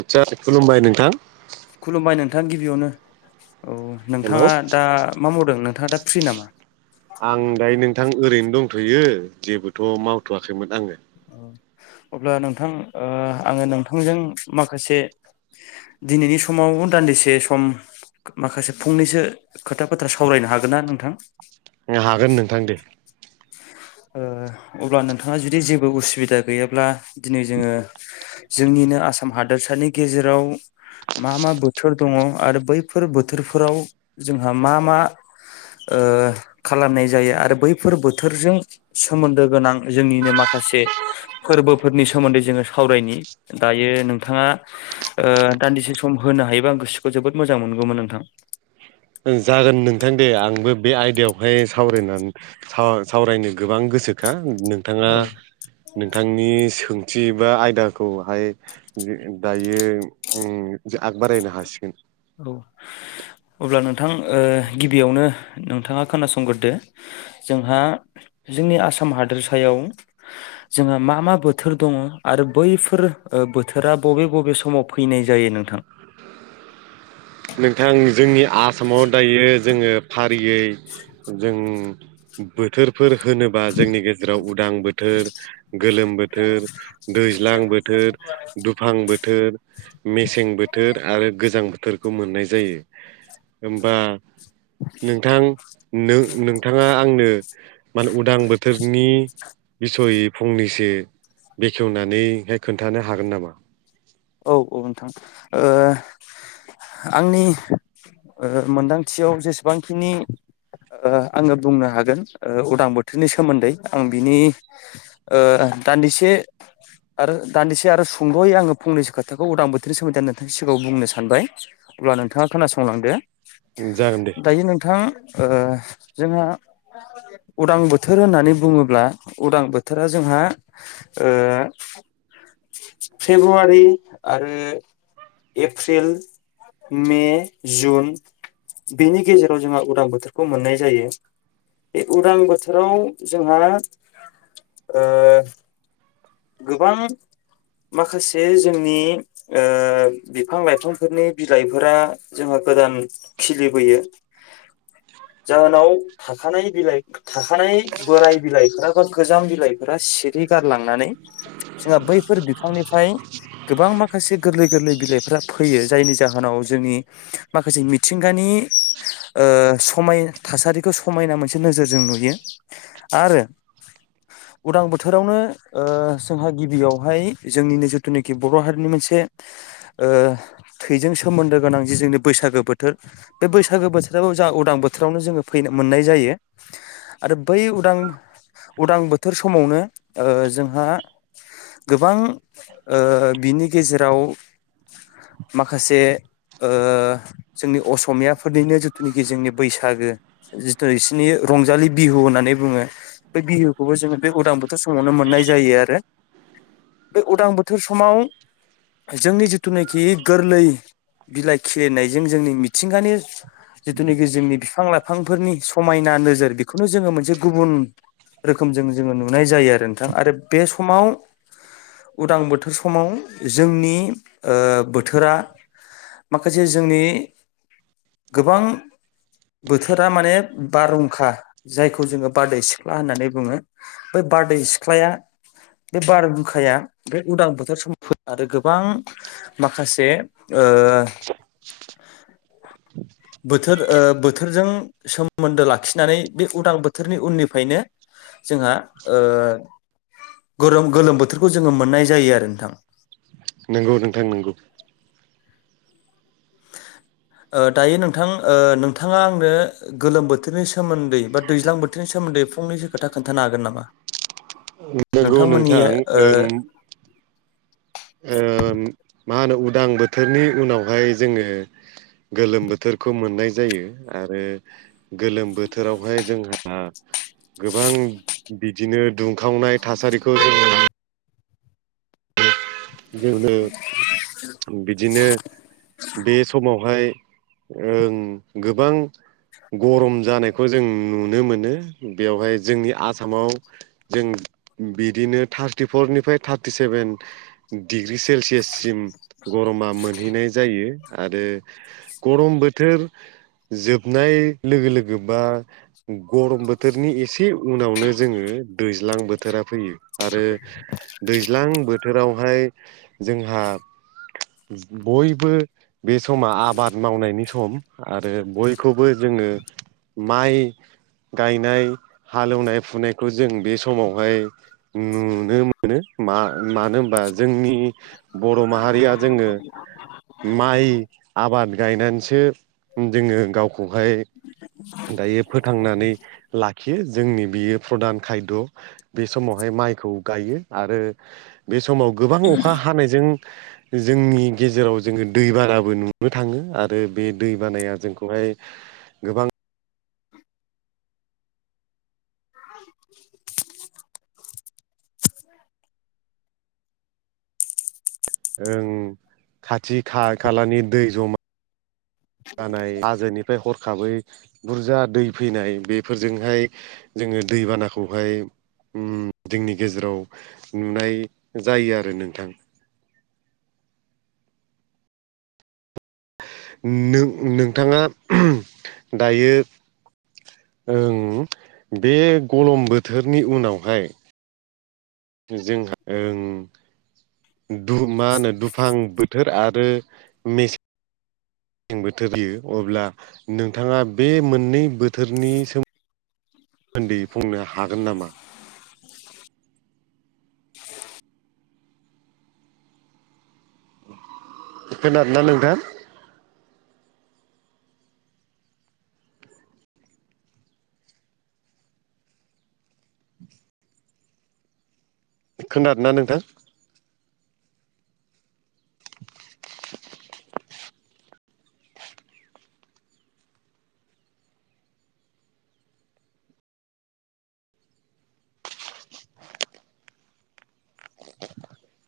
आदसा खुलुमबाय नोंथां खुलुमबाय नोंथाङा गिबियावनो औ हेलौ नोंथाङा दा मा मावदों नोंथाङा दा फ्रि नामा? आं दायो नोंथां ओरैनो दंथ'यो जेबोथ' मावथ'वाखैमोन आङो। अब्ला नोंथां ओ आङो नोंथांजों माखासे दिनैनि समाव दान्दिसे सम माखासे फंनैसो खोथा बाथ्रा सावरायनो हागोन ना नोंथां? हागोन नोंथां दे। ओ अब्ला नोंथाङा जुदि जेबो उसुबिदा गैयाब्ला दिनै जोङो जोंनिनो आसाम हादोरसानि गेजेराव मा मा बोथोर दङ आरो बैफोर बोथोरफोराव जोंहा मा मा ओ खालामनाय जायो आरो बैफोर बोथोरजों सोमोन्दो गोनां जोंनिनो माखासे फोरबोफोरनि सोमोन्दै जोङो सावरायनि दायो नोंथाङा ओ दान्दिसे सम होनो हायोबा आं गोसोखौ जोबोद मोजां मोनगौमोन नोंथां जागोन नोंथां दे आंबो बे आयदायावहाय सावरायनानै सा सावरायनो गोबां गोसोखा नोंथाङा औ नोंथांनि सोंथि बा आयदाखौहाय दायो आगबारायनो हासिगोन औ अब्ला नोंथां ओ गिबियावनो नोंथाङा खोनासंगोरोदो। जोंहा जोंनि आसाम हादोरसायाव जोंहा मा मा बोथोर दङ आरो बैफोर बोथोरा बबे बबे समाव फैनाय जायो नोंथां नोंथां जोंनि आसामाव दायो जोङो फारियै जों बोथोरफोर होनोबा जोंनि गेजेराव उदां बोथोर गोलोम बोथोर, दैज्लां बोथोर, दुफां बोथोर मेसें बोथोर आरो गोजां बोथोर खौ मोननाय जायो होमबा नोंथां नों नोंथाङा आंनो मान उदां बोथोर बेखेवनानैहाय खोन्थानो हागोन नामा? औ औ नोंथां ओ [unintelligible] ओ बुंनो हागोन उदां बोथोरनि सोमोन्दै आं बिनि ओ दान्दिसे आरो दान्दिसे आरो सुंल'यै आङो फंनैसो खोथाखौ उदां बोथोरनि सोमोन्दै आ नोंथांनि सिगाङाव बुंनो सानबाय अब्ला नोंथाङा खोनासंलांदो जागोन दे दायो नोंथां ओ जोंहा उदां बोथोर होननानै बुङोब्ला उदां बोथोरा जोंहा ओ फेब्रुवारि आरो एप्रिल मे जुन बेनि गेजेराव जोंहा उदां बोथोरखौ मोननाय जायो। बे उदां बोथोराव जोंहा ओ गोबां माखासे जोंनि ओ बिफां लाइफांफोरनि बिलाइफोरा जोङो गोदान खिलिबोयो जाहोनाव थाखानाय बिलाइ थाखानाय बोराय बिलाइफोरा बा गोजाम बिलाइफोरा से बे गारलांनानै जोंहा बैफोर बिफांनिफाय गोबां माखासे गोरलै गोरलै बिलाइफ फैयो जायनि जाहोनाव जोंनि माखासे मिथिंगानि ओ समाय थासारिखौ समायना मोनसे नोजोरजों नुयो आरो उदां बोथोरावनो ओ जोंहा गिबियावहाय जोंनि नोजोर जिथुनाखि बर' हारिनि मोनसे ओ थैजों सोमोन्दो गोनां जि जोंनि बैसागो बोथोर बे बैसागो बोथो आरो बै उदां उदां बोथोर समावनो ओ जोंहा गोबां बिनि ओ गेजेराव माखासे ओ जोंनि असमियाफोरनिनो जिथुनाखि जोंनि बैसागो जिथु इसिनि रंजालि बिहु होननानै बुङो। बे बिहुखौबो जोङो बे उदां बोथोर समावनो मोननाय जायो आरो बे उदां बो थोर समाव जोंनि जिथुनिखि गोरलै बिलाइ खिलिनायजों जोंनि मिथिंगानि जिथुनिखि जोंनि बिफां लाइफांफोरनि समायना नोजोर बेखौनो जोङो मोनसे गुबुन रोखोमजों जोङो नुनाय जायो आरो नोंथां आरो बे समाव उदां बोथोरान बोथोर समाव जोंनि बोथोरा माखासे जोंनि गोबां बोथोरा माने बारहुंखा जायखौ जोङो बारदै सिख्ला होननानै बुङो बै बारदै सिख्लाया बे बारहुंखाया बे उदां बोथोर समाव आरो गोबां माखासे ओ बोथोर ओ बोथोरजों सोमोन्दो लाखिनानै बे उदां बोथोरनि उननिफायनो जोंहा गोरोम गोलोम बोथोरखौ जोङो मोननाय जायो आरो नोंथां नंगौ नोंथां नंगौ ओ दायो नोंथां ओ नोंथाङा आंनो गोलोम बोथोरनि सोमोन्दै बा दैज्लां बोथोरनि सोमोन्दै फंनसो खोथा खोन्थानो हागोन नामा नंगौ नोंथां नोंथांमोननि ओ‌ मा होनो उदां बोथोरनि उनावहाय जोङो गोलोम बोथोरखौ मोननाय जायो आरो गोलोम बोथोरावहाय जोंहा गोबां बिदिनो दुंखावनाय थासारिखौ जोंङो लङो जो [unintelligible] बिदिनो बे समावहाय ओं गोबां गरम जानायखौ जों नुनो मोनो बेवहाय जोंनि आसामाव जों बिदिनो थारटिफरनिफ्राय थार्टि सेभेन डिग्रि सेलसियाससिम गरमा मोनहैनाय जायो आरो गरम बोथोर जोबनाय लोगो लोगो बा गरम बोथोरनि एसे उनावनो जोङो दैज्लां बोथोरा फैयो आरो दैज्लां बोथोरावहाय जोंहा बयबो बे समा आबाद मावनायनि सम आरो बयखौबो जोङो, माइ गायनाय हालेवनाय फुनायखौ जों बे समावहाय नुनो मोनो म मानो होनबा जोंनि बर' माहारिया जोङो माइ आबाद गायनानैसो जोङो गावखौहाय दायो फोथांनानै लाखियो जोंनि बियो प्रधान खायद' बे समावहाय माइखौ गायो आरो बे समाव गोबां अखा हानायजों [inaudible] जोंनि गेजेराव जोङो दै बानाबो नुनो थाङो आरो बे दै बानाया जोंखौहाय गोबां [inaudible] ओं खाथि खा खालानि दै जमा जानाय हाजोनिफ्राय हरखाबै बुरजा दै फैनाय बेफोरजोंहाय जोङो दैबानाखौहाय उम जोंनि गेजेराव नुनाय जायो आरो नोंथां नों-नोंथाङा दायो ओं बे गलम बोथोरनि उनावहाय जोंहाओ मा होनो दुफां बो थोर आरो मे सें बोथोर होयो अब्ला नोंथाङा बे मोननै बोथोरनि सोमोन्दै उन्दै बुंनो हागोन नामा? खोनारोना नोंथां? खोनादों ना नोंथां? [unintelligible]